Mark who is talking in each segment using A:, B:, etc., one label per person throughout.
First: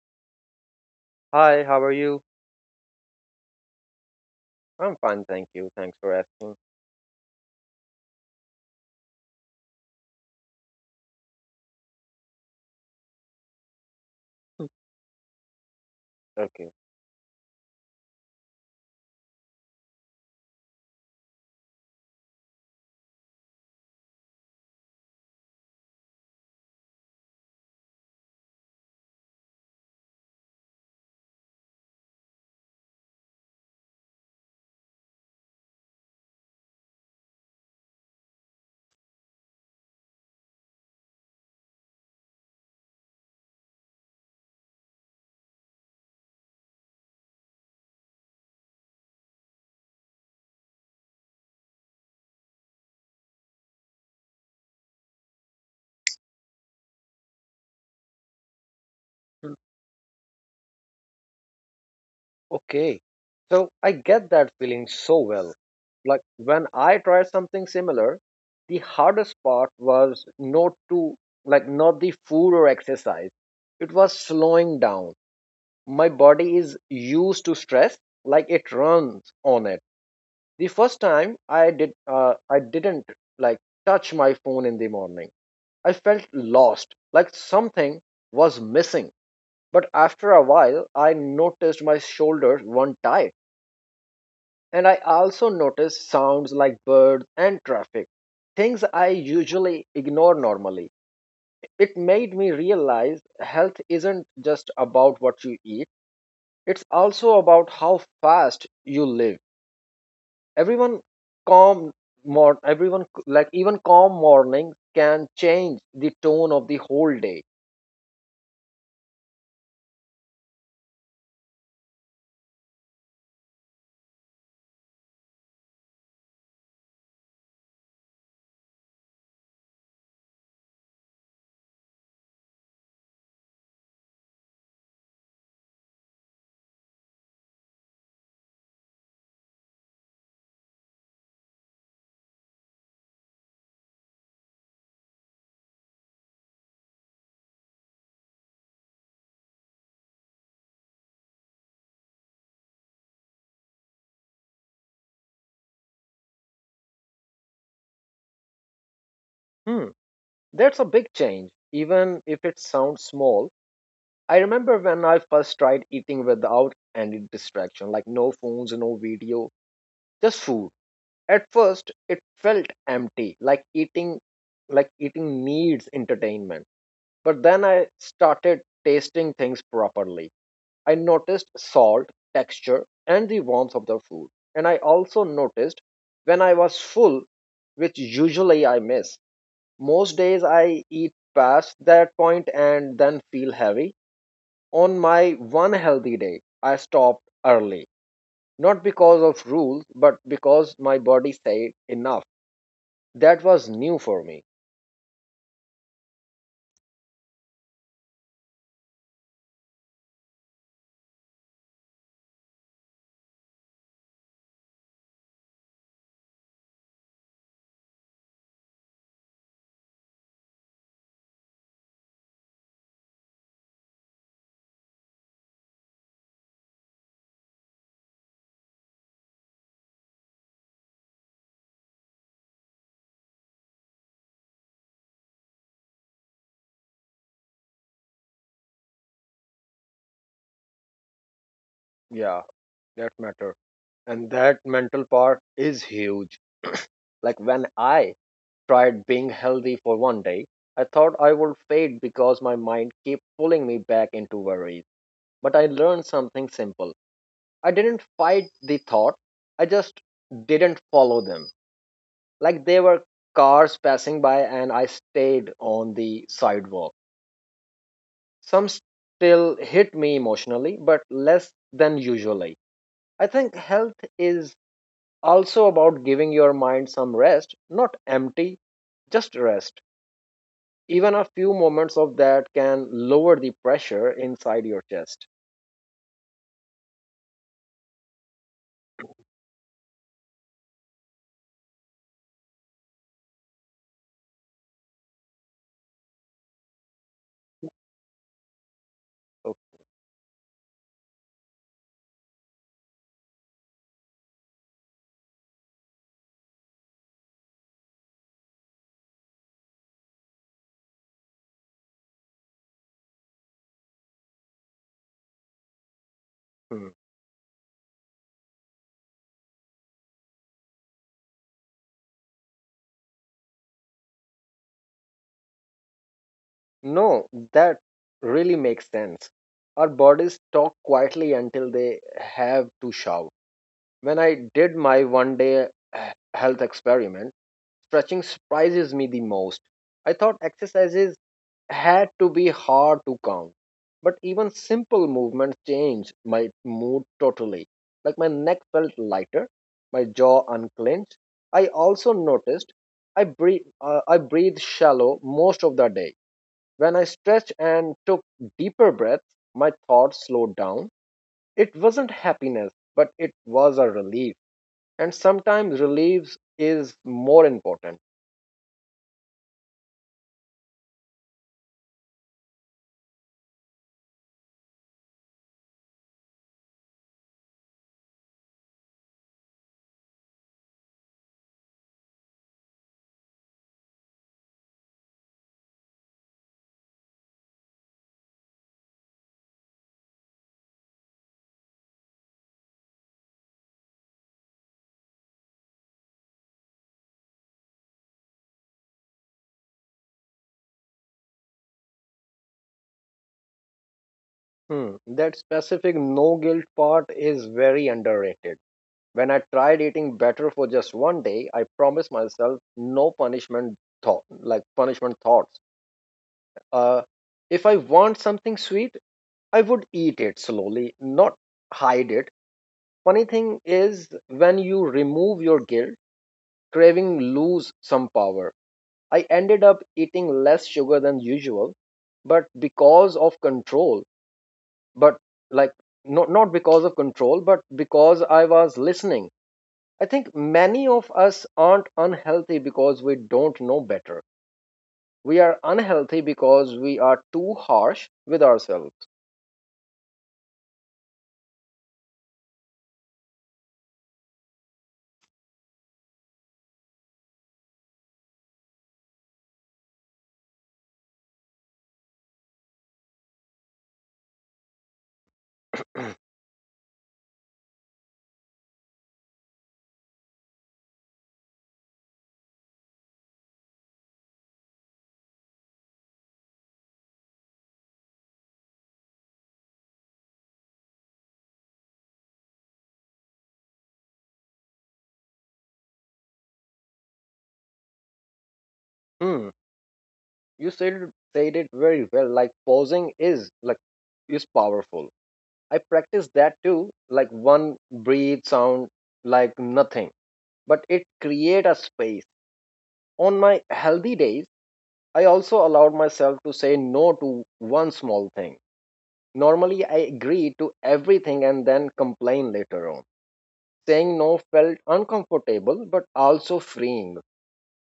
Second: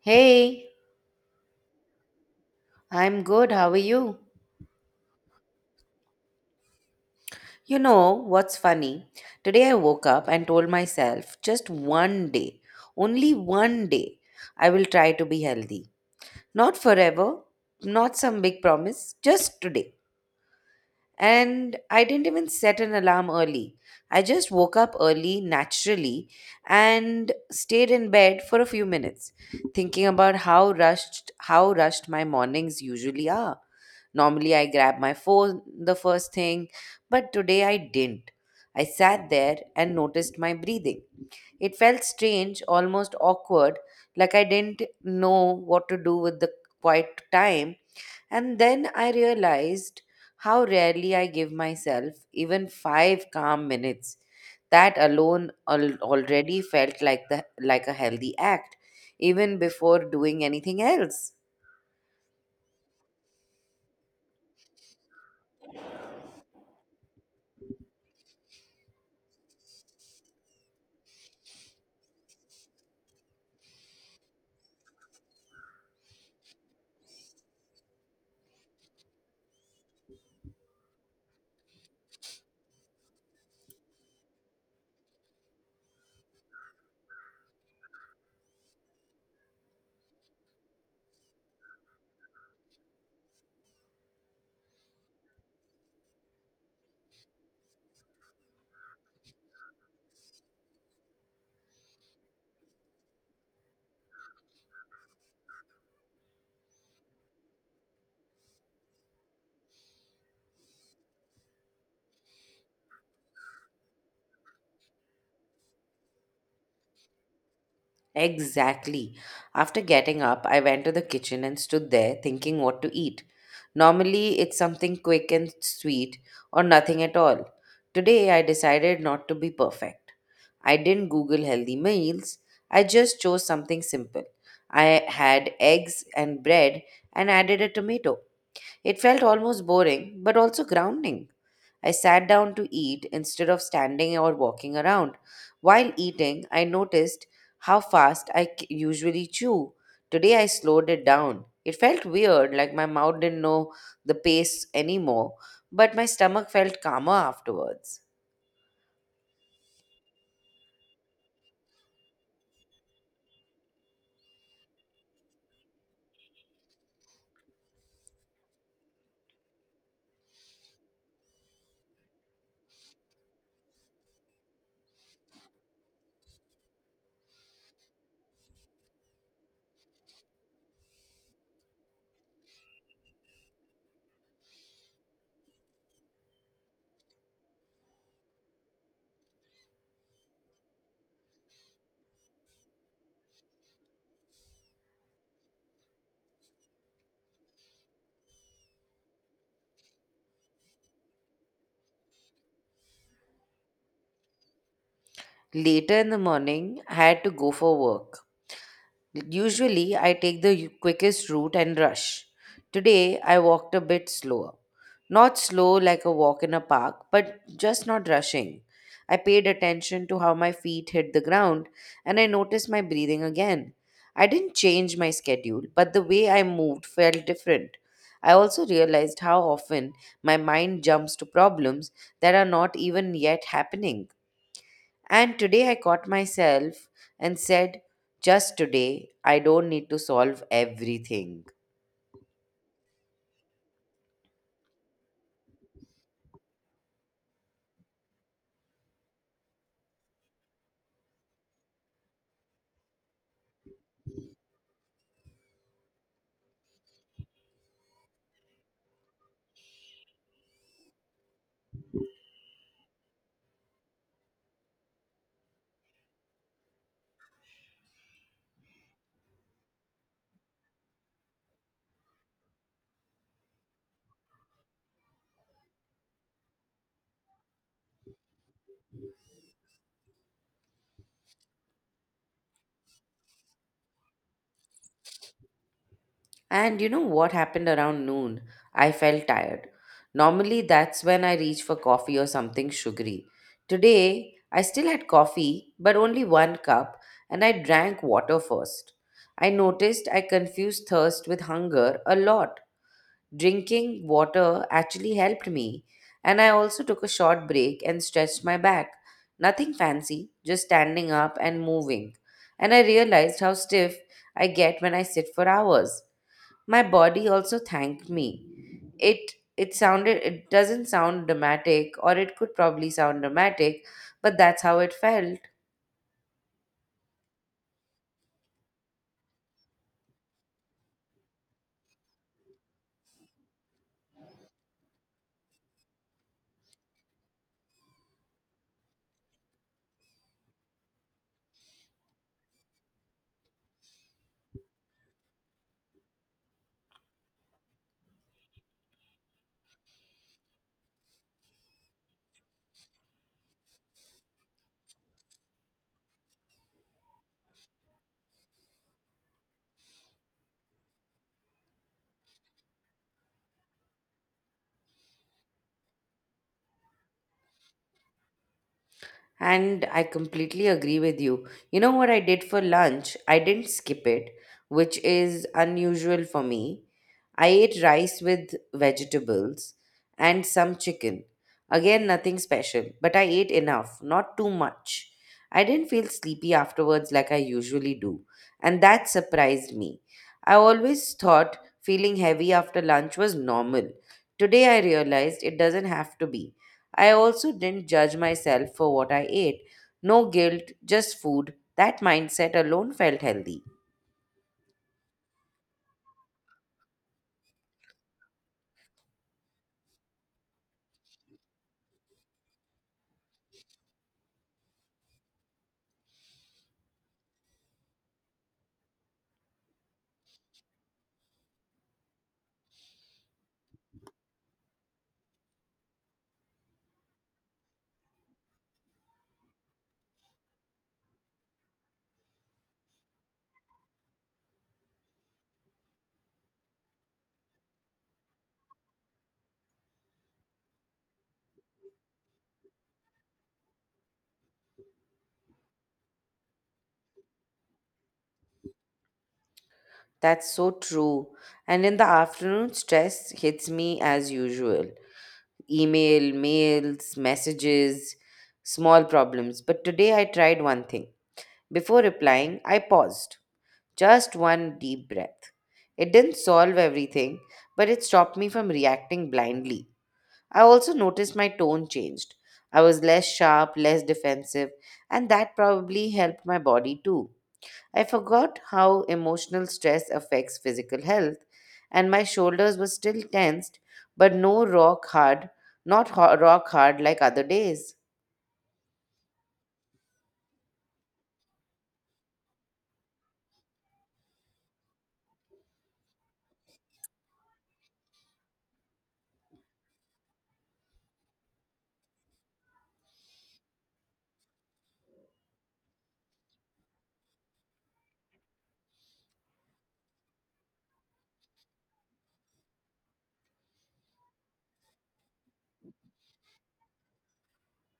A: Hey,
B: Hi, how are you?
A: I'm good. How are you?
B: I'm fine, thank you. Thanks for asking.
A: You know what's funny? Today I woke up and told myself just one day, only one day,
B: Mm.
A: I will try to be healthy.
B: Okay.
A: Not forever, not some big promise, just today. And I didn't even set an alarm early. I just woke up early naturally and stayed in bed for a few minutes, thinking about how rushed my mornings usually are. Normally I grab my phone the first thing, but today I didn't. I sat there and noticed my breathing. It felt strange, almost awkward, like I didn't know what to do with the quiet time. And then I realized how rarely I give myself even five calm minutes. That alone already felt like the like a healthy act,
B: Mm.
A: even before doing anything else.
B: Okay. So I get that feeling so well. Like when I tried something similar, the hardest part was not to, like, not the food or exercise. It was slowing down. My body is used to stress, like it runs on it. The first time I didn't like touch my phone in the morning. I felt lost, like something was missing. But after a while, I noticed my shoulders weren't tight, and I also noticed sounds like birds and traffic, things I usually ignore normally. It made me realize health isn't just about what you eat, it's also about how fast you live. Everyone calm more everyone like Even calm mornings can change the tone of the whole day.
A: Exactly. After getting up, I went to the kitchen and stood there thinking what to eat. Normally, it's something quick and sweet or nothing at all. Today, I decided not to be perfect. I didn't Google healthy meals, I just chose something simple. I had eggs and bread and added a tomato. It felt almost boring but also grounding. I sat down to eat instead of standing or walking around. While eating, I noticed how fast I usually chew. Today I slowed it down. It felt weird, like my mouth didn't know the pace anymore, but my stomach felt calmer afterwards.
B: Hmm, that's a big change even if it sounds small. I remember when I first tried eating without any distraction, like no phones, no video, just food. At first, it felt empty, like eating needs entertainment. But then I started tasting things properly. I noticed salt, texture, and the warmth of the food. And I also noticed when I was full, which usually I miss. Most days I eat past that point and then feel heavy. On my one healthy day, I stopped early, not because of rules, but because my body said enough. That was new for me.
A: Later in the morning, I had to go for work. Usually, I take the quickest route and rush. Today, I walked a bit slower. Not slow like a walk in a park, but just not rushing. I paid attention to how my feet hit the ground, and I noticed my breathing again. I didn't change my schedule, but the way I moved felt different. I also realized how often my mind jumps to problems that are not even yet happening. And today I caught myself and said, just today, I don't need to solve everything.
B: Yeah, that matter. And that mental part is huge. Like when I tried being healthy for one day, I thought I would fade because my mind kept pulling me back into worries. But I learned something simple. I didn't fight the thought, I just didn't follow them. Like there were cars passing by and I stayed on the sidewalk. Some still hit me emotionally, but less than usually. I think health is also about giving your mind some rest, not empty, just rest. Even a few moments of that can lower the pressure inside your chest.
A: And you know what happened around noon? I felt tired. Normally, that's when I reach for coffee or something sugary. Today, I still had coffee, but only one cup, and I drank water first. I noticed I confused thirst with hunger a lot. Drinking water actually helped me, and I also took a short break and stretched my back. Nothing fancy, just standing up and moving. And I realized how stiff I get when I sit for hours. My
B: Okay.
A: body also thanked me. It it doesn't sound dramatic, or it could probably sound dramatic, but that's how it felt.
B: No, that really makes sense. Our bodies talk quietly until they have to shout. When I did my one day health experiment, stretching surprises me the most. I thought exercises had to be hard to count, but even simple movements changed my mood totally. Like my neck felt lighter, my jaw unclenched. I also noticed I breathe shallow most of the day. When I stretched and took deeper breaths, my thoughts slowed down. It wasn't happiness, but it was a relief, and sometimes relief is more important.
A: And I completely agree with you. You know what I did for lunch? I didn't skip it, which is unusual for me. I ate rice with vegetables and some chicken. Again, nothing special, but I ate enough, not too much. I didn't feel sleepy afterwards like I usually do, and that surprised me. I always thought feeling heavy after lunch was normal. Today, I realized it doesn't have to be. I also didn't judge myself for what I ate. No guilt, just food. That mindset alone felt healthy.
B: Hmm, that specific no guilt part is very underrated. When I tried eating better for just one day, I promised myself no punishment thought, like punishment thoughts. Uh, if I want something sweet, I would eat it slowly, not hide it. Funny thing is, when you remove your guilt, craving lose some power. I ended up eating less sugar than usual, but because of control but like not because of control but because I was listening. I think many of us aren't unhealthy because we don't know better, we are unhealthy because we are too harsh with ourselves.
A: That's so true. And in the afternoon, stress hits me as usual: email, mails, messages, small problems. But today I tried one thing. Before replying, I paused. Just one deep breath. It didn't solve everything, but it stopped me from reacting blindly. I also noticed my tone changed. I was less sharp, less defensive, and that probably helped my body too. I forgot how emotional stress affects physical health, and my shoulders were still tensed, but no rock hard, not rock hard like other days.
B: Hmm. you said it- Said it very well. Like pausing is like is powerful. I practice that too. Like one breathe sound, like nothing, but it create a space. On my healthy days I also allowed myself to say no to one small thing. Normally, I agree to everything and then complain later on. Saying no felt uncomfortable but also freeing.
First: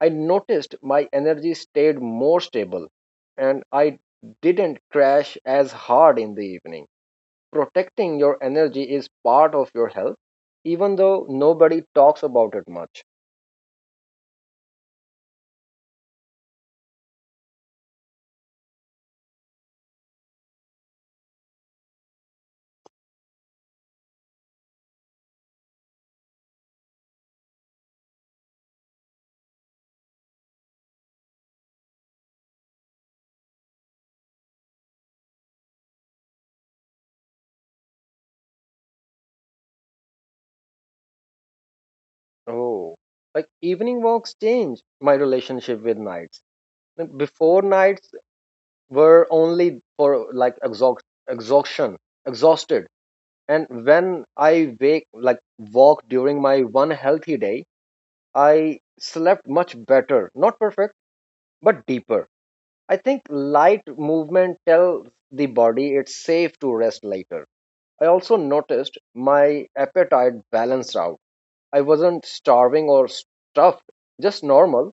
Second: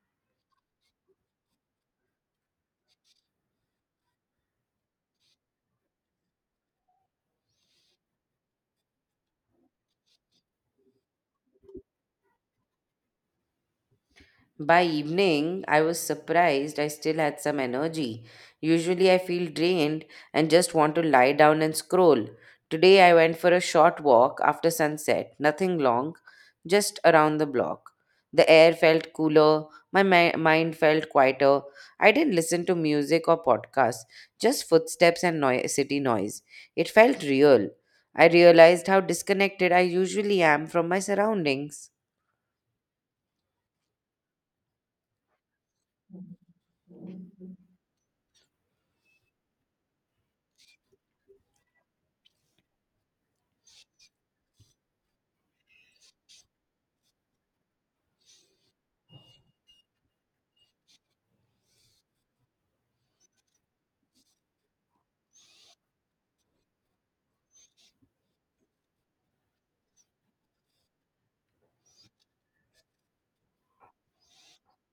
B: I noticed my energy stayed more stable and I didn't crash as hard in the evening. Protecting your energy is part of your health, even though nobody talks about it much.
A: By evening, I was surprised I still had some energy. Usually, I feel drained and just want to lie down and scroll. Today, I went for a short walk after sunset, nothing long, just around the block. The air felt cooler, my mind felt quieter. I didn't listen to music or podcasts, just footsteps and city noise. It felt real. I realized how disconnected I usually am from my surroundings.
B: Oh, like evening walks change my relationship with nights. Like, Before nights, were only for like exhaust, exhaustion, exhausted. And when I wake, like walk during my one healthy day, I slept much better, not perfect, but deeper. I think light movement tells the body it's safe to rest later. I also noticed my appetite balanced out. I wasn't starving or stuffed, just normal.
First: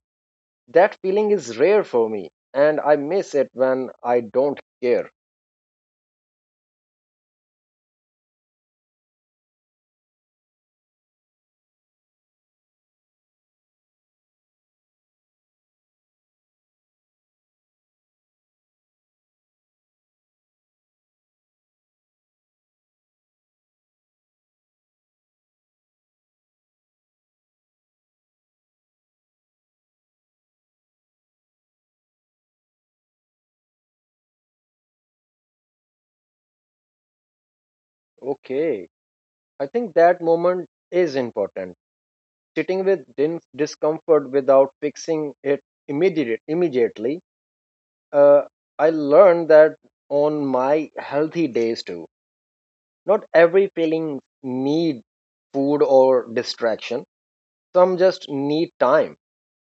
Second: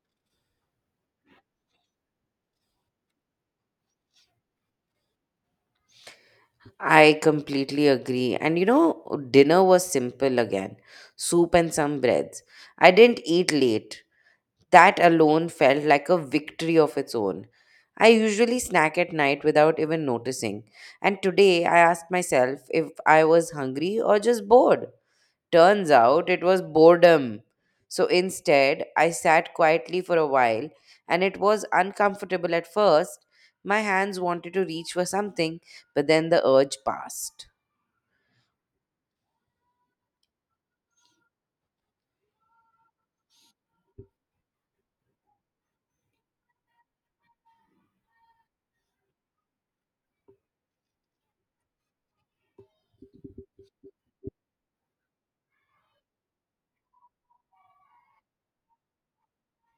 B: That feeling is rare for me, and I miss it when I don't care.
A: I completely agree. And you know, dinner was simple again: soup and some breads. I didn't eat late. That alone felt like a victory of its own. I usually snack at night without even noticing. And today I asked myself if I was hungry or just bored. Turns out it was boredom. So instead, I sat quietly for a while, and it was uncomfortable at first. My hands wanted to reach for something, but then the urge passed.
B: Okay. I think that moment is important. Sitting with discomfort without fixing it immediately. uh, I learned that on my healthy days too. Not every feeling need food or distraction. Some just need time.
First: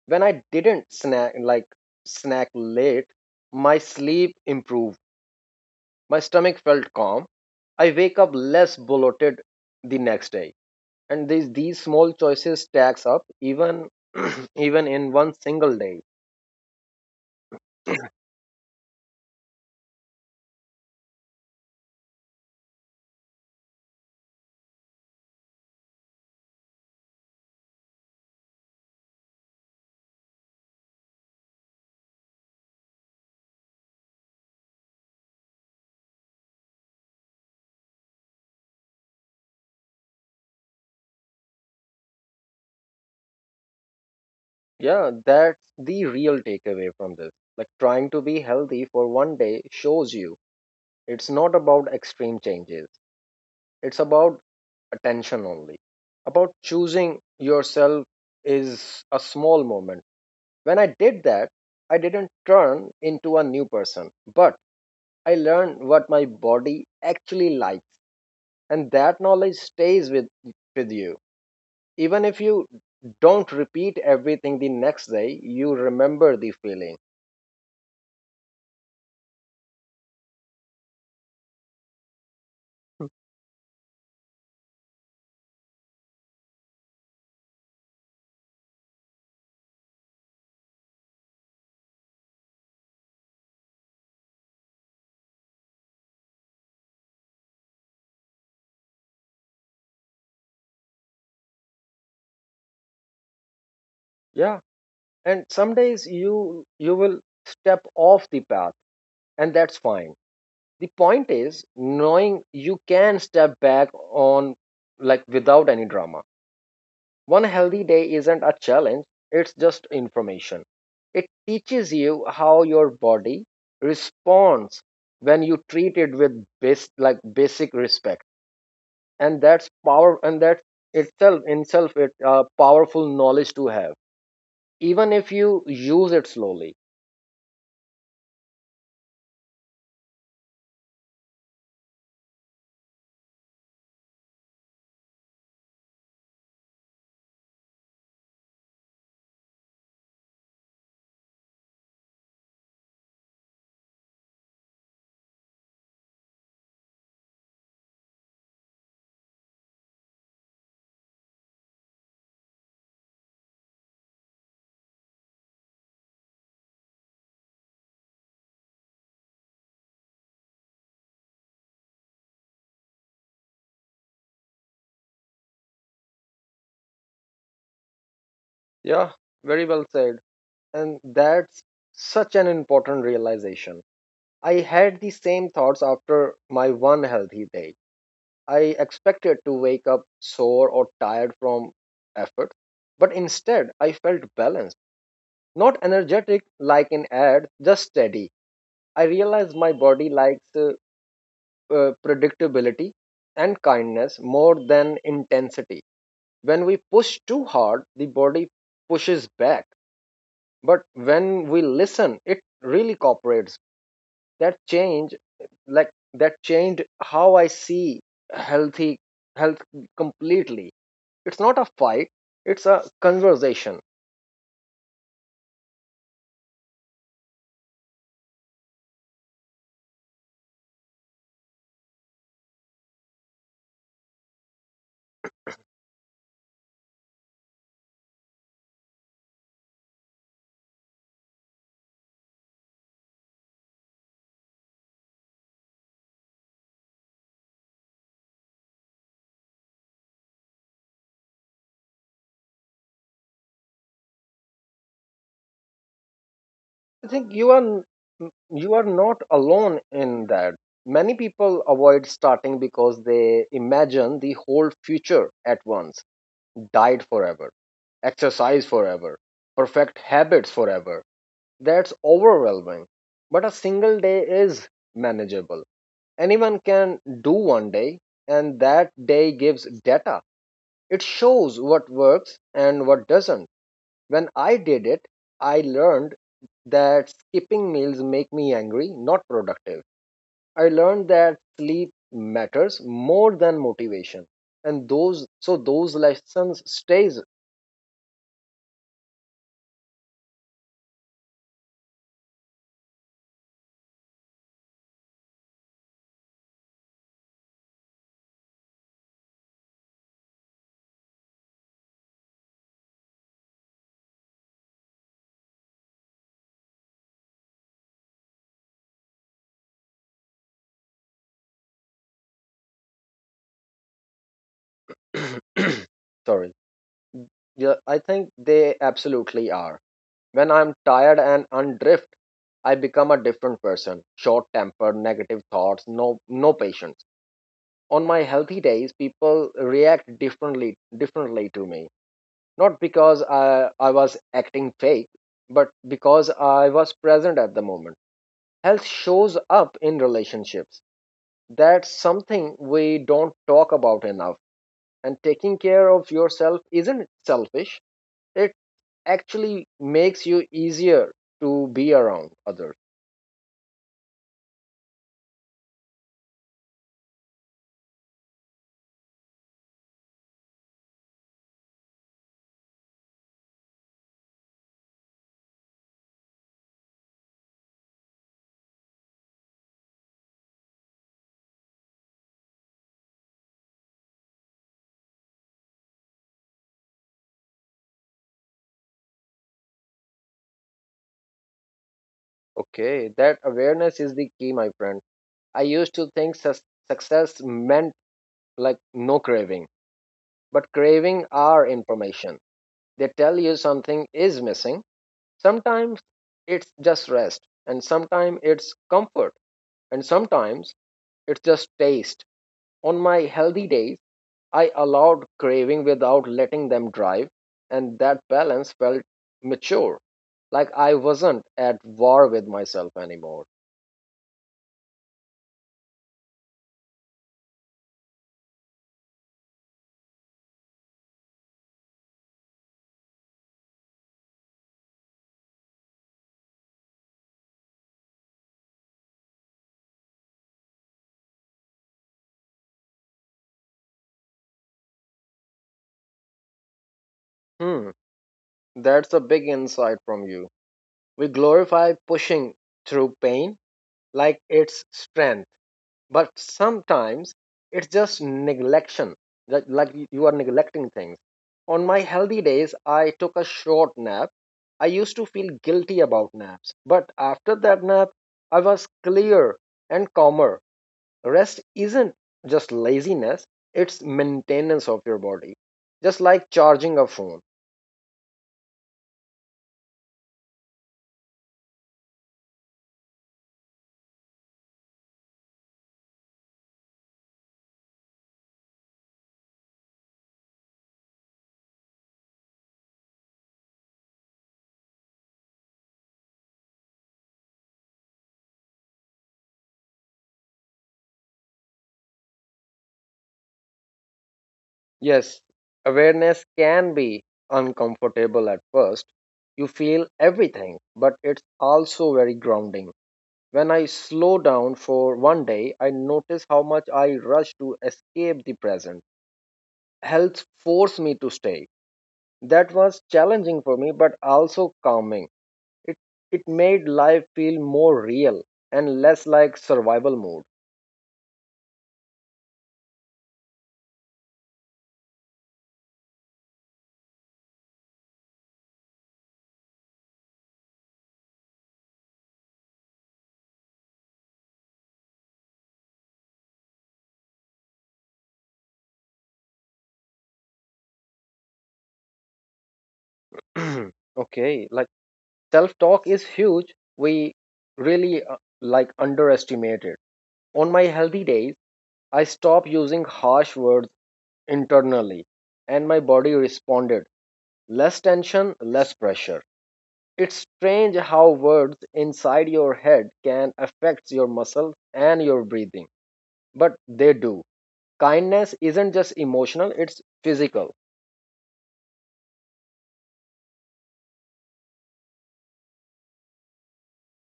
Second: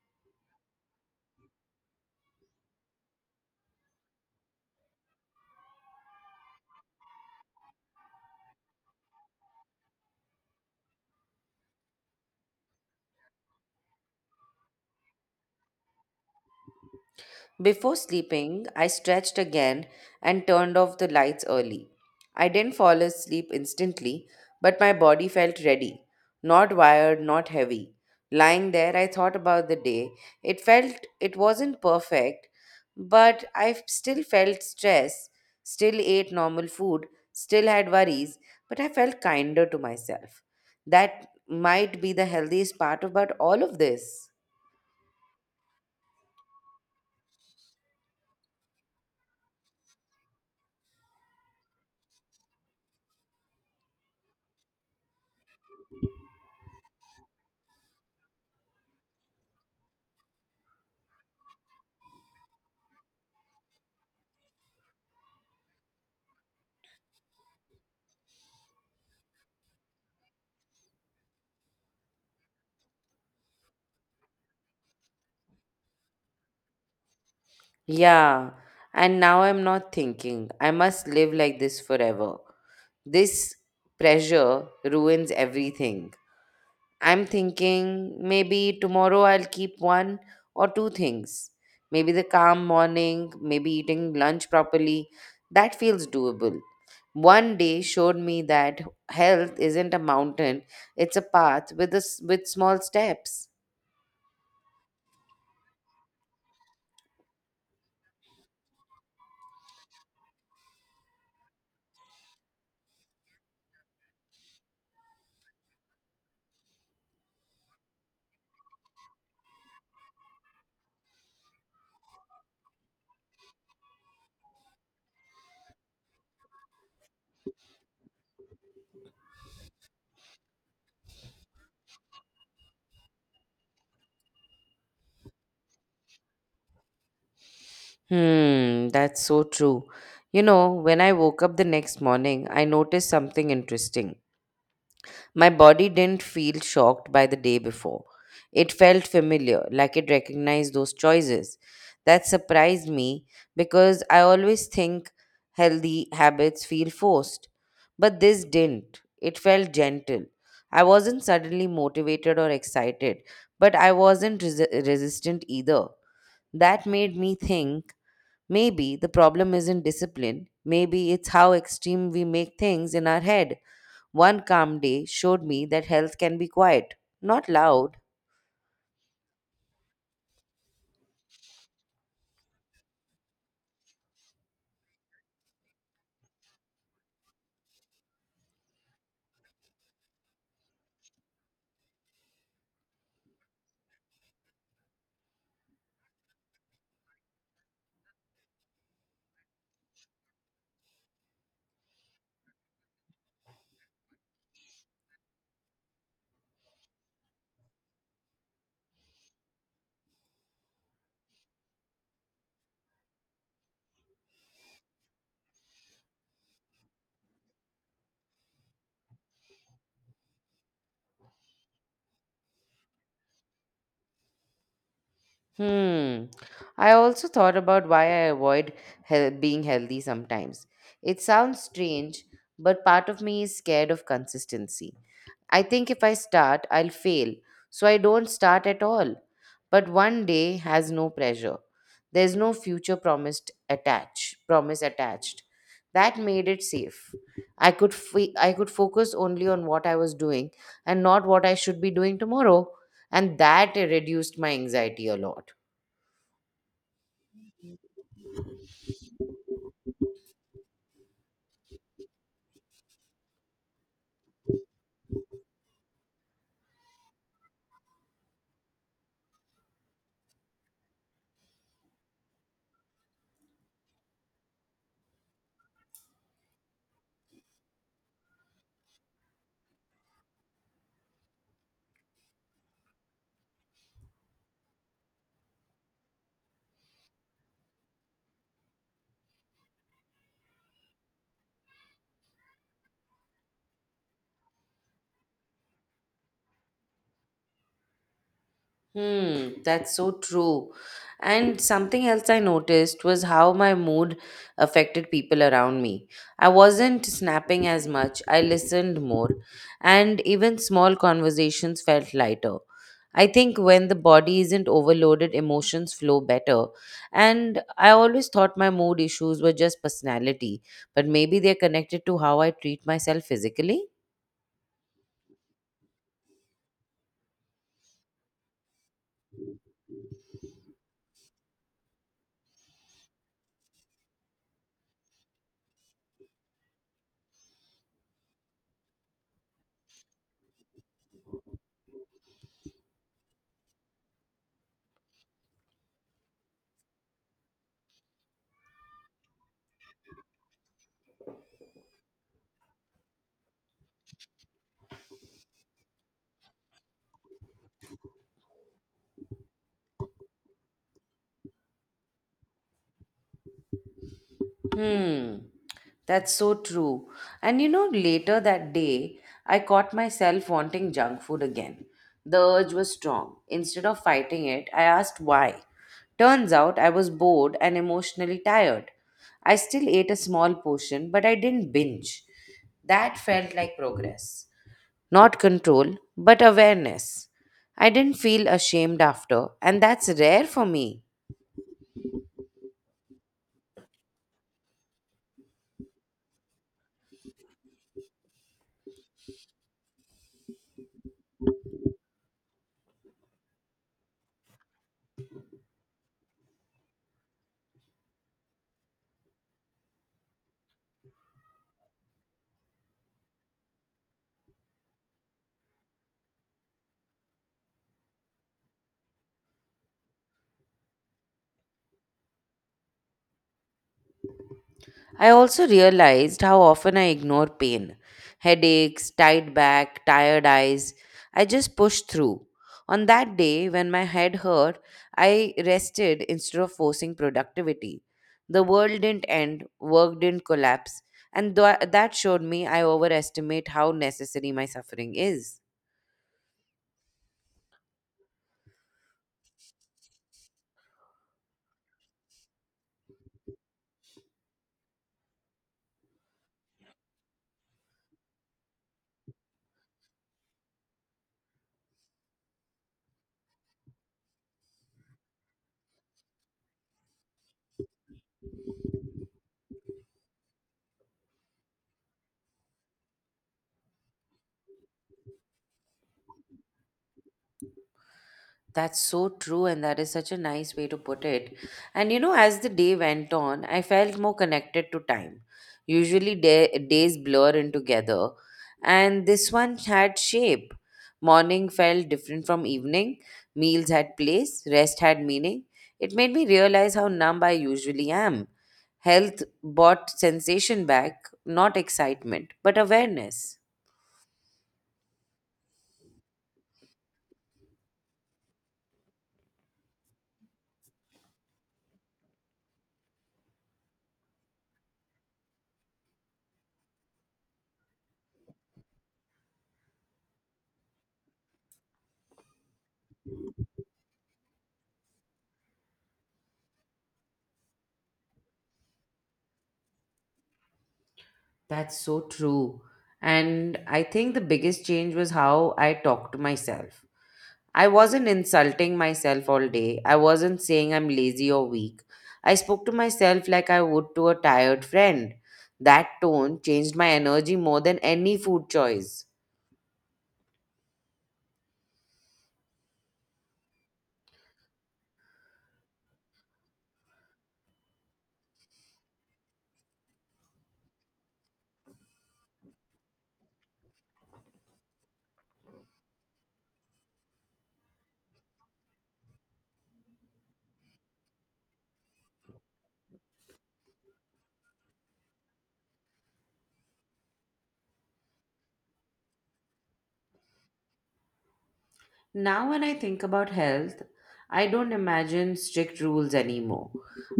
B: When I didn't snack late, my sleep improved. My stomach felt calm. I wake up less bloated the next day. And these small choices stacks up, even even in one single day.
A: Before sleeping, I stretched again and turned off the lights early. I didn't fall asleep instantly, but my body felt ready. Not wired, not heavy. Lying there, I thought about the day. It felt it wasn't perfect, but I still felt stress, still ate normal food, still had worries, but I felt kinder to myself. That might be the healthiest part about all of this.
B: Yeah, that's the real takeaway from this. Like trying to be healthy for one day shows you it's not about extreme changes, it's about attention only, about choosing yourself is a small moment. When I did that, I didn't turn into a new person, but I learned what my body actually likes, and that knowledge stays with you. Even if you don't repeat everything the next day, you remember the feeling.
A: Yeah, and now I'm not thinking, I must live like this forever. This pressure ruins everything. I'm thinking maybe tomorrow I'll keep one or two things. Maybe the calm morning, maybe eating lunch properly. That feels doable. One day showed me that health isn't a mountain, it's a path with a s with small steps.
B: Yeah. And some days you will step off the path and that's fine. The point is knowing you can step back on, like without any drama. One healthy day isn't a challenge, it's just information. It teaches you how your body responds when you treat it with base, like basic respect. And that's power, and that itself, in itself it powerful knowledge to have, even if you use it slowly.
A: Hmm, that's so true. You know, when I woke up the next morning, I noticed something interesting. My body didn't feel shocked by the day before. It felt familiar, like it recognized those choices. That surprised me because I always think healthy habits feel forced. But this didn't. It felt gentle. I wasn't suddenly motivated or excited, but I wasn't resistant either. That made me think maybe the problem isn't discipline. Maybe it's how extreme we make things in our head. One calm day showed me that health can be quiet, not loud.
B: Yeah, very well said. And that's such an important realization. I had the same thoughts after my one healthy day. I expected to wake up sore or tired from effort, but instead I felt balanced, not energetic, like in ad, just steady. I realized my body likes predictability and kindness more than intensity. When we push too hard, the body pushes back. But when we listen, it really cooperates. That change, that changed how I see healthy health completely. It's not a fight, it's a conversation.
A: Hmm. I also thought about why I avoid being healthy sometimes. It sounds strange, but part of me is scared of consistency. I think if I start, I'll fail, so I don't start at all. But one day has no pressure. There's no future promise attached. That made it safe. I could focus only on what I was doing and not what I should be doing tomorrow, and that reduced my anxiety a lot.
B: I think you are not alone in that. Many people avoid starting because they imagine the whole future at once: diet forever, exercise forever, perfect habits forever. That's overwhelming. But a single day is manageable. Anyone can do one day, and that day gives data. It shows what works and what doesn't. When I did it, I learned that skipping meals make me angry, not productive. I learned that sleep matters more than motivation. And those lessons stays.
A: Hmm, that's so true. And something else I noticed was how my mood affected people around me. I wasn't snapping as much, I listened more, and even small conversations felt lighter. I think when the body isn't overloaded, emotions flow better. And I always thought my mood issues were just personality, but maybe they're connected to how I treat myself physically.
B: Sorry. Yeah, I think they absolutely are. When I'm tired and undrift, I become a different person. Short tempered, negative thoughts, no patience. On my healthy days, people react differently to me. Not because I was acting fake, but because I was present at the moment. Health shows up in relationships. That's something we don't talk about enough. And taking care of yourself isn't selfish, actually makes you easier to be around others.
A: Hmm, that's so true. And you know, later that day, I caught myself wanting junk food again. The urge was strong. Instead of fighting it, I asked why. Turns out I was bored and emotionally tired. I still ate a small portion, but I didn't binge. That felt like progress. Not control, but awareness. I didn't feel ashamed after, and that's rare for me.
B: Okay, that awareness is the key, my friend. I used to think success meant like no craving, but craving are information. They tell you something is missing. Sometimes it's just rest, and sometimes it's comfort, and sometimes it's just taste. On my healthy days I allowed craving without letting them drive, and that balance felt mature. Like I wasn't at war with myself anymore.
A: I also realized how often I ignore pain: headaches, tight back, tired eyes. I just pushed through. On that day, when my head hurt, I rested instead of forcing productivity. The world didn't end, work didn't collapse, and that showed me I overestimate how necessary my suffering is.
B: Hmm, that's a big insight from you. We glorify pushing through pain like it's strength. But sometimes it's just neglection, like you are neglecting things. On my healthy days, I took a short nap. I used to feel guilty about naps, but after that nap, I was clear and calmer. Rest isn't just laziness, it's maintenance of your body, just like charging a phone.
A: That's so true, and that is such a nice way to put it. And you know, as the day went on, I felt more connected to time. Usually, days blur in together, and this one had shape. Morning felt different from evening, meals had place, rest had meaning. It made me realize how numb I usually am. Health brought sensation back, not excitement, but awareness.
B: Yes, awareness can be uncomfortable at first. You feel everything, but it's also very grounding. When I slow down for one day, I notice how much I rush to escape the present. Health forced me to stay. That was challenging for me, but also calming. It, it made life feel more real and less like survival
A: That's so true. And I think the biggest change was how I talked to myself. I wasn't insulting myself all day. I wasn't saying I'm lazy or weak. I spoke to myself like I would to a tired friend. That tone changed my energy more than any food choice.
B: mode. Okay, like self talk is huge. We really underestimate it. On my healthy days, I stopped using harsh words internally, and my body responded, less tension, less pressure. It's strange how words inside your head can affect your muscles and your breathing, but they do. Kindness isn't just emotional, it's physical.
A: Now, when I think about health, I don't imagine strict rules anymore.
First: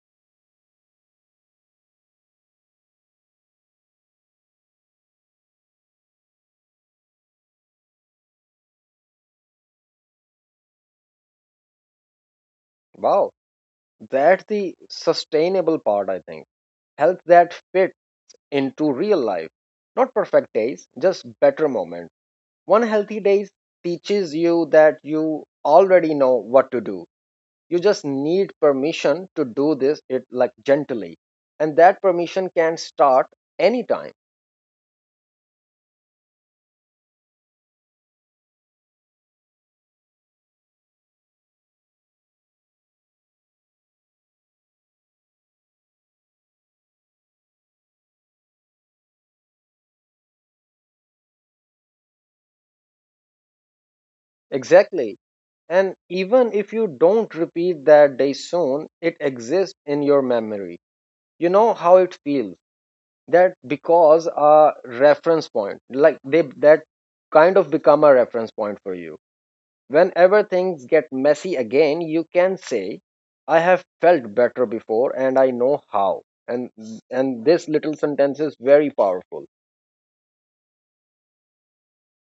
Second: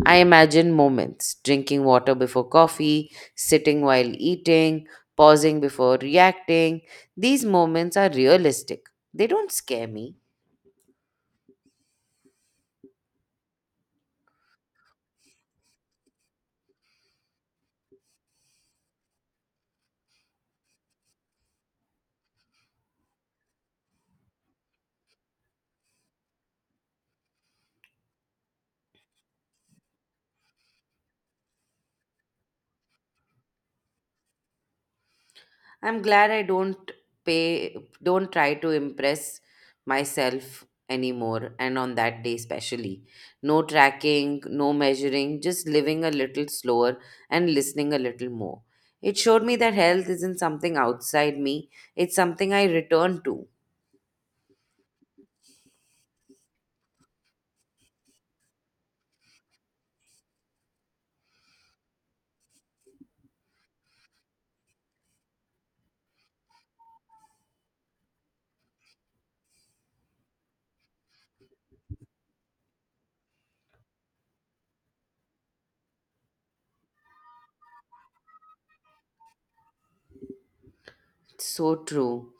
A: I imagine moments drinking water before coffee, sitting while eating, pausing before reacting. These moments are realistic, they don't scare me.
B: Wow, that's the sustainable part, I think. Health that fit into real life. Not perfect days, just better moments. One healthy day teaches you that you already know what to do. You just need permission to do this it like gently. And that permission can start anytime.
A: I'm glad I don't pay, don't try to impress myself anymore. And on that day, especially, no tracking, no measuring, just living a little slower and listening a little more. It showed me that health isn't something outside me, it's something I return to.
B: Exactly. And even if you don't repeat that day soon, it exists in your memory. You know how it feels. That because a reference point, like they that kind of become a reference point for you. Whenever things get messy again, you can say, I have felt better before and I know how. And and this little sentence is very powerful.
A: So true.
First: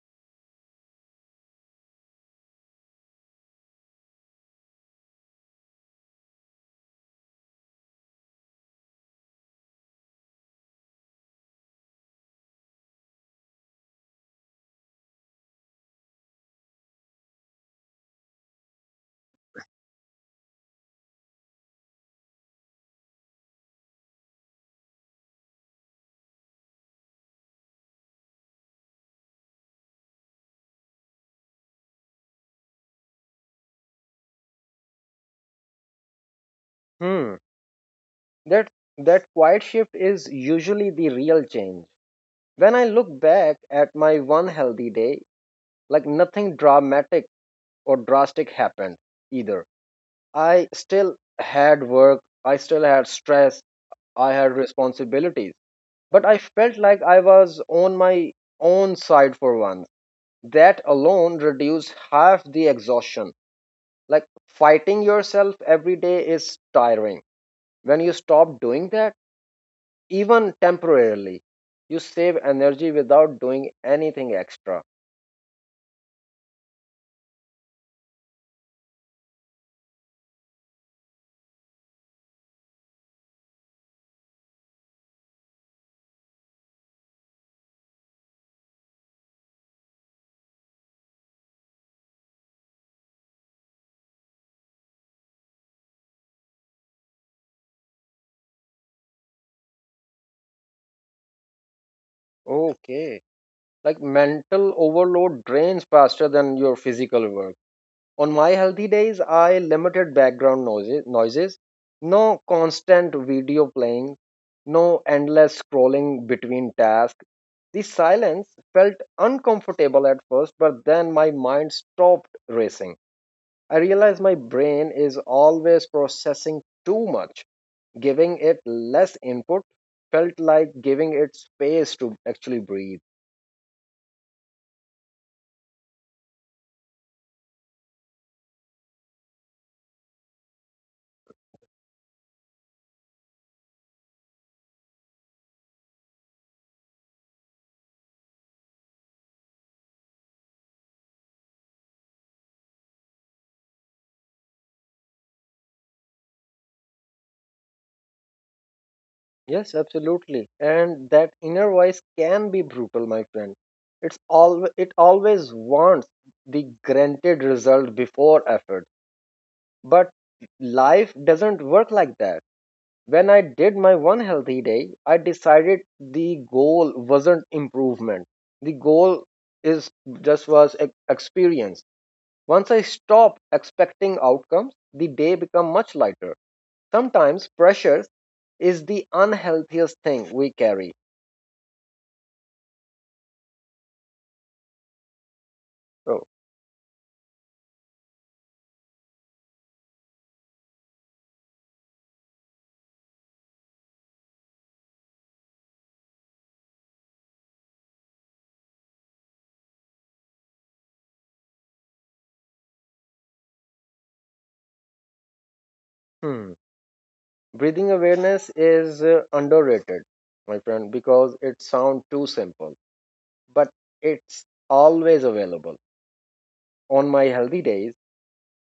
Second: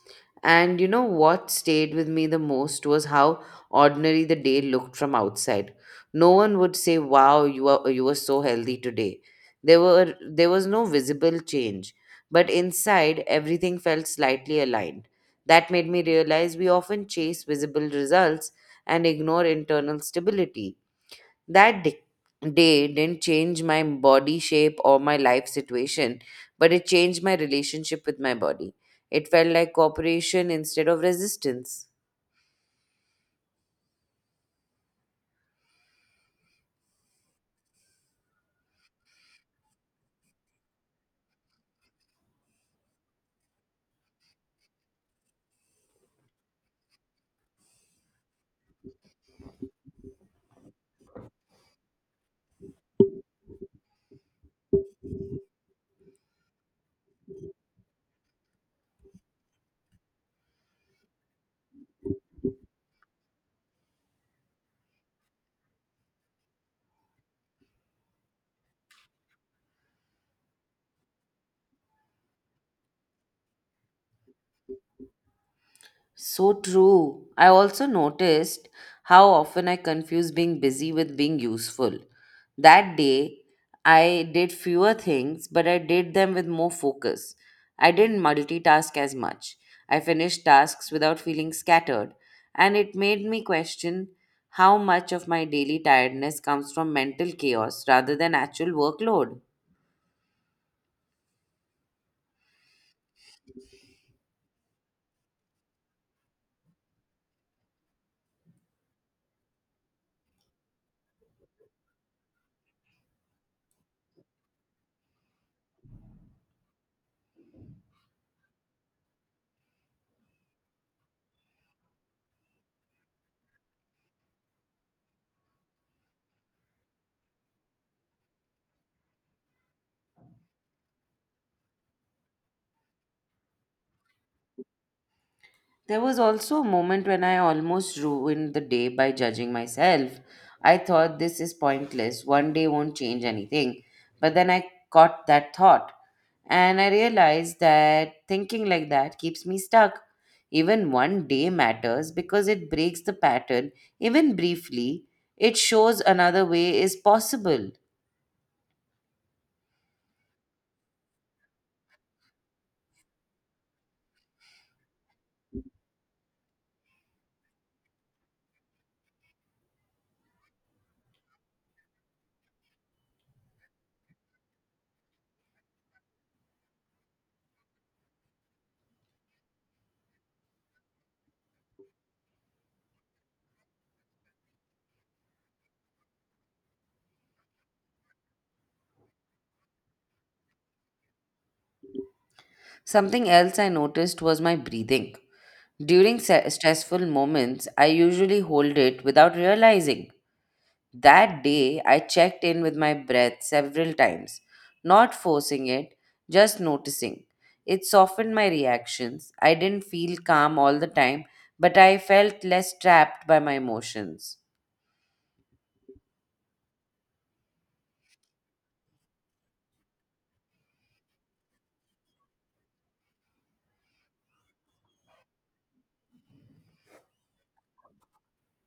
A: And you know what stayed with me the most was how ordinary the day looked from outside. No one would say, "Wow, you were so healthy today." There was no visible change, but inside everything felt slightly aligned. That made me realize we often chase visible results and ignore internal stability. That day didn't change my body shape or my life situation, but it changed my relationship with my body. It felt like cooperation instead of resistance.
B: Hmm. That that quiet shift is usually the real change. When I look back at my one healthy day, like nothing dramatic or drastic happened either. I still had work, I still had stress, I had responsibilities, but I felt like I was on my own side for once. That alone reduced half the exhaustion. Like fighting yourself every day is tiring. When you stop doing that, even temporarily, you save energy without doing anything extra.
A: So true. I also noticed how often I confuse being busy with being useful. That day, I did fewer things, but I did them with more focus. I didn't multitask as much. I finished tasks without feeling scattered, and it made me question how much of my daily tiredness comes from mental chaos rather than actual workload.
B: Okay. Like mental overload drains faster than your physical work. On my healthy days I limited background noises, no constant video playing, no endless scrolling between tasks. The silence felt uncomfortable at first, but then my mind stopped racing. I realized my brain is always processing too much. Giving it less input felt like giving it space to actually breathe.
A: There was also a moment when I almost ruined the day by judging myself. I thought this is pointless, one day won't change anything. But then I caught that thought, and I realized that thinking like that keeps me stuck. Even one day matters because it breaks the pattern, even briefly. It shows another way is possible.
B: Yes, absolutely. And that inner voice can be brutal, my friend. It always wants the granted result before effort. But life doesn't work like that. When I did my one healthy day, I decided the goal wasn't improvement. The goal is just was e- experience. Once I stop expecting outcomes, the day become much lighter. Sometimes pressure is the unhealthiest thing we carry.
A: Something else I noticed was my breathing. During
B: Oh,
A: stressful moments, I usually hold it without realizing. That day, I checked in with my breath several times, not forcing it, just noticing. It softened my reactions. I didn't feel calm all the time, but I felt less trapped by my emotions.
B: hmm. Breathing awareness is underrated, my friend, because it sounds too simple, but it's always available. On my healthy days,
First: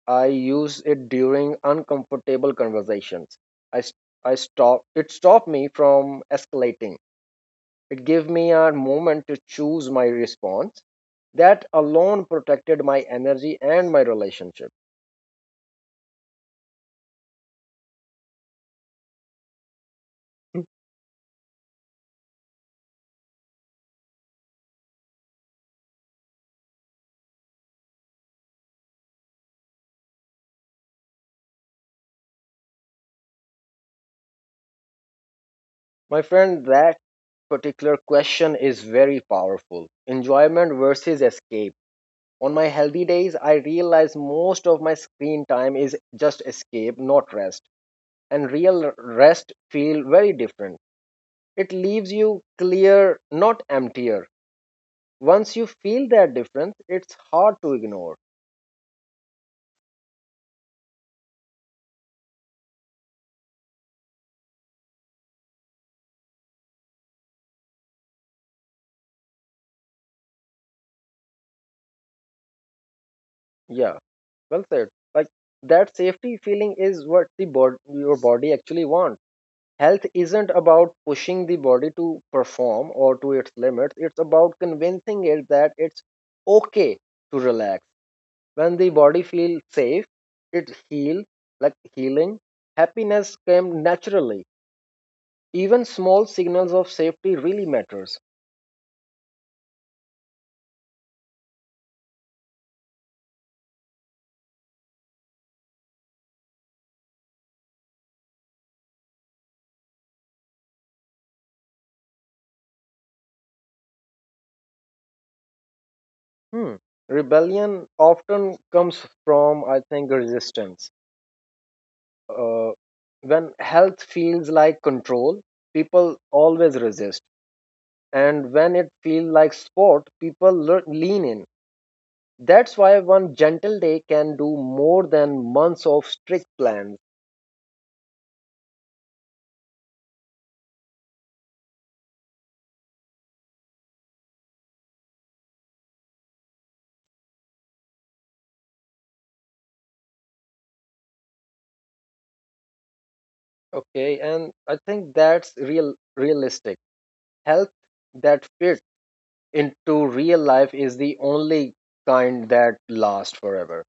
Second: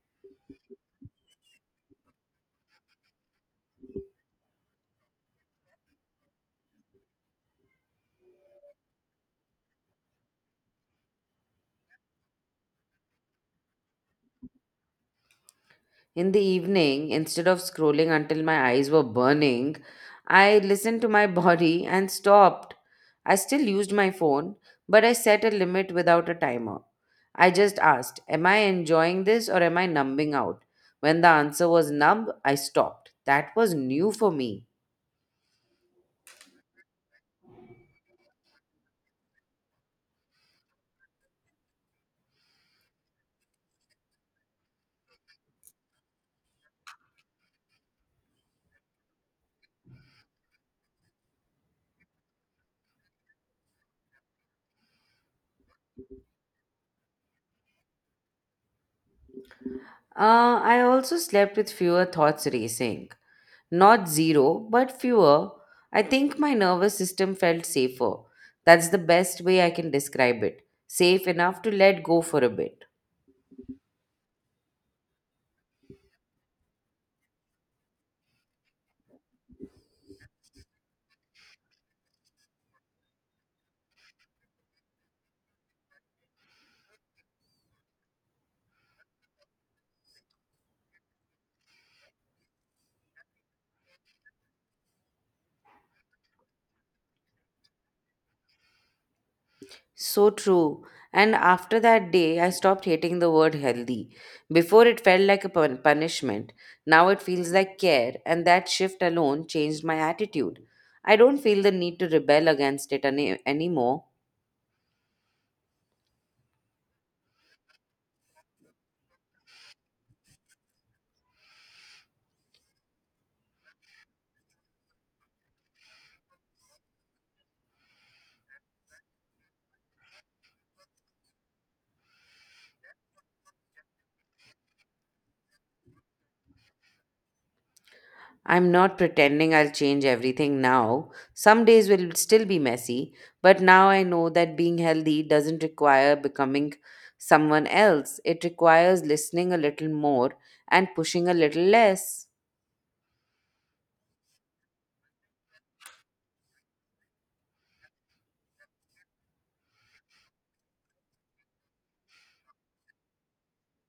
B: I use it during uncomfortable conversations. I, s- I stop, it stopped me from escalating. It gave me a moment to choose my response. That alone protected my energy and my relationship.
A: In the evening, instead of scrolling until my eyes were burning, I listened to my body and stopped. I still used my phone, but I set a limit without a timer. I just asked, am I enjoying this or am I numbing out? When the answer was numb, I stopped. That was new for me.
B: My friend, that particular question is very powerful. Enjoyment versus escape. On my healthy days, I realize most of my screen time is just escape, not rest. And real rest feel very different. It leaves you clear, not emptier. Once you feel that difference, it's hard to ignore.
A: I also slept with fewer thoughts racing. Not zero, but fewer. I think my nervous system felt safer. That's the best way I can describe it. Safe enough to let go for a bit.
B: Yeah, well said. Like that safety feeling is what your body actually wants. Health isn't about pushing the body to perform or to its limits. It's about convincing it that it's okay to relax. When the body feels safe, it heals. Like healing happiness came naturally. Even small signals of safety really matters.
A: So true. And after that day, I stopped hating the word healthy. Before it felt like a punishment. Now it feels like care, and that shift alone changed my attitude. I don't feel the need to rebel against it anymore.
B: Hmm. Rebellion often comes from, I think, resistance. uh, when health feels like control, people always resist, and when it feels like sport, people lean in. That's why one gentle day can do more than months of strict plans.
A: I'm not pretending I'll change everything now. Some days will still be messy, but now I know that being healthy doesn't require becoming someone else. It requires listening a little more and pushing a little less.
B: Okay, and I think that's realistic. Health that fits into real life is the only kind that lasts forever.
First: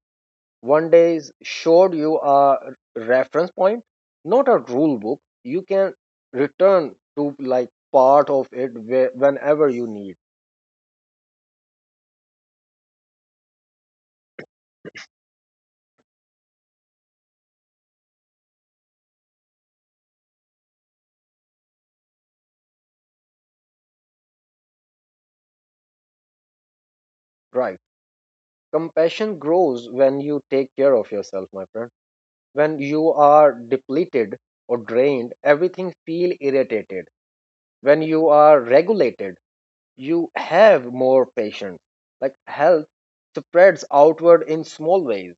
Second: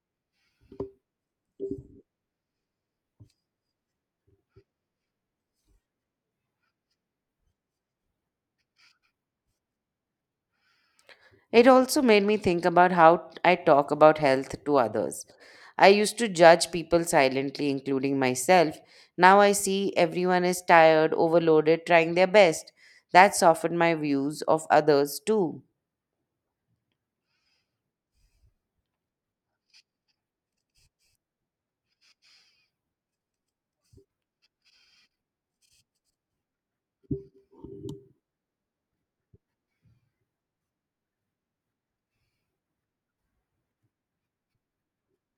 B: One day showed you a reference point, not a rule book. You can return to like part of it whenever you need.
A: It also made me think about how I talk about health to others. I used to judge people silently, including myself. Now I see everyone is tired, overloaded, trying their best. That softened my views of others too.
B: Right. Compassion grows when you take care of yourself, my friend. When you are depleted or drained, everything feel irritated. When you are regulated, you have more patience. Like health spreads outward in small ways.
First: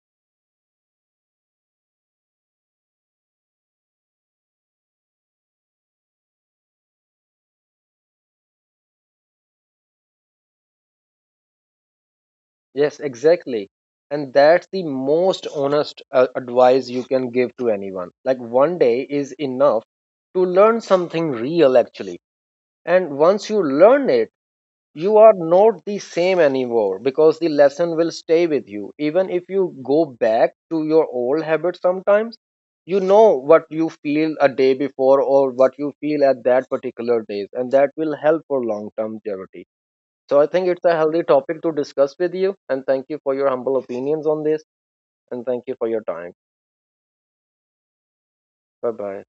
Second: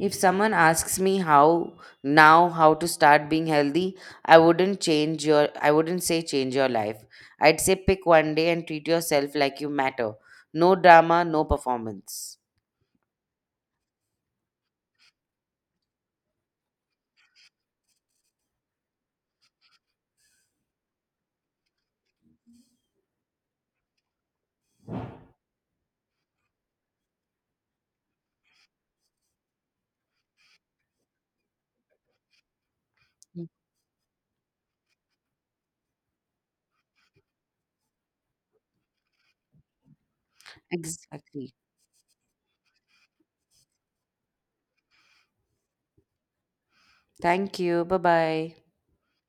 A: If someone asks me how now how to start being healthy, I wouldn't say change your life. I'd say pick one day and treat yourself like you matter. No drama, no performance.
B: Yes, exactly. And that's the most honest advice you can give to anyone. Like one day is enough to learn something real actually. And once you learn it, you are not the same anymore, because the lesson will stay with you even if you go back to your old habits sometimes. You know
A: Mm.
B: what you feel a day before or what you feel at that particular days, and that will help for long term longevity. So I think it's a healthy
A: Exactly.
B: topic to discuss with you, and thank you for your humble opinions on this. And thank you for your time.
A: Thank you. Bye-bye.
B: Bye bye.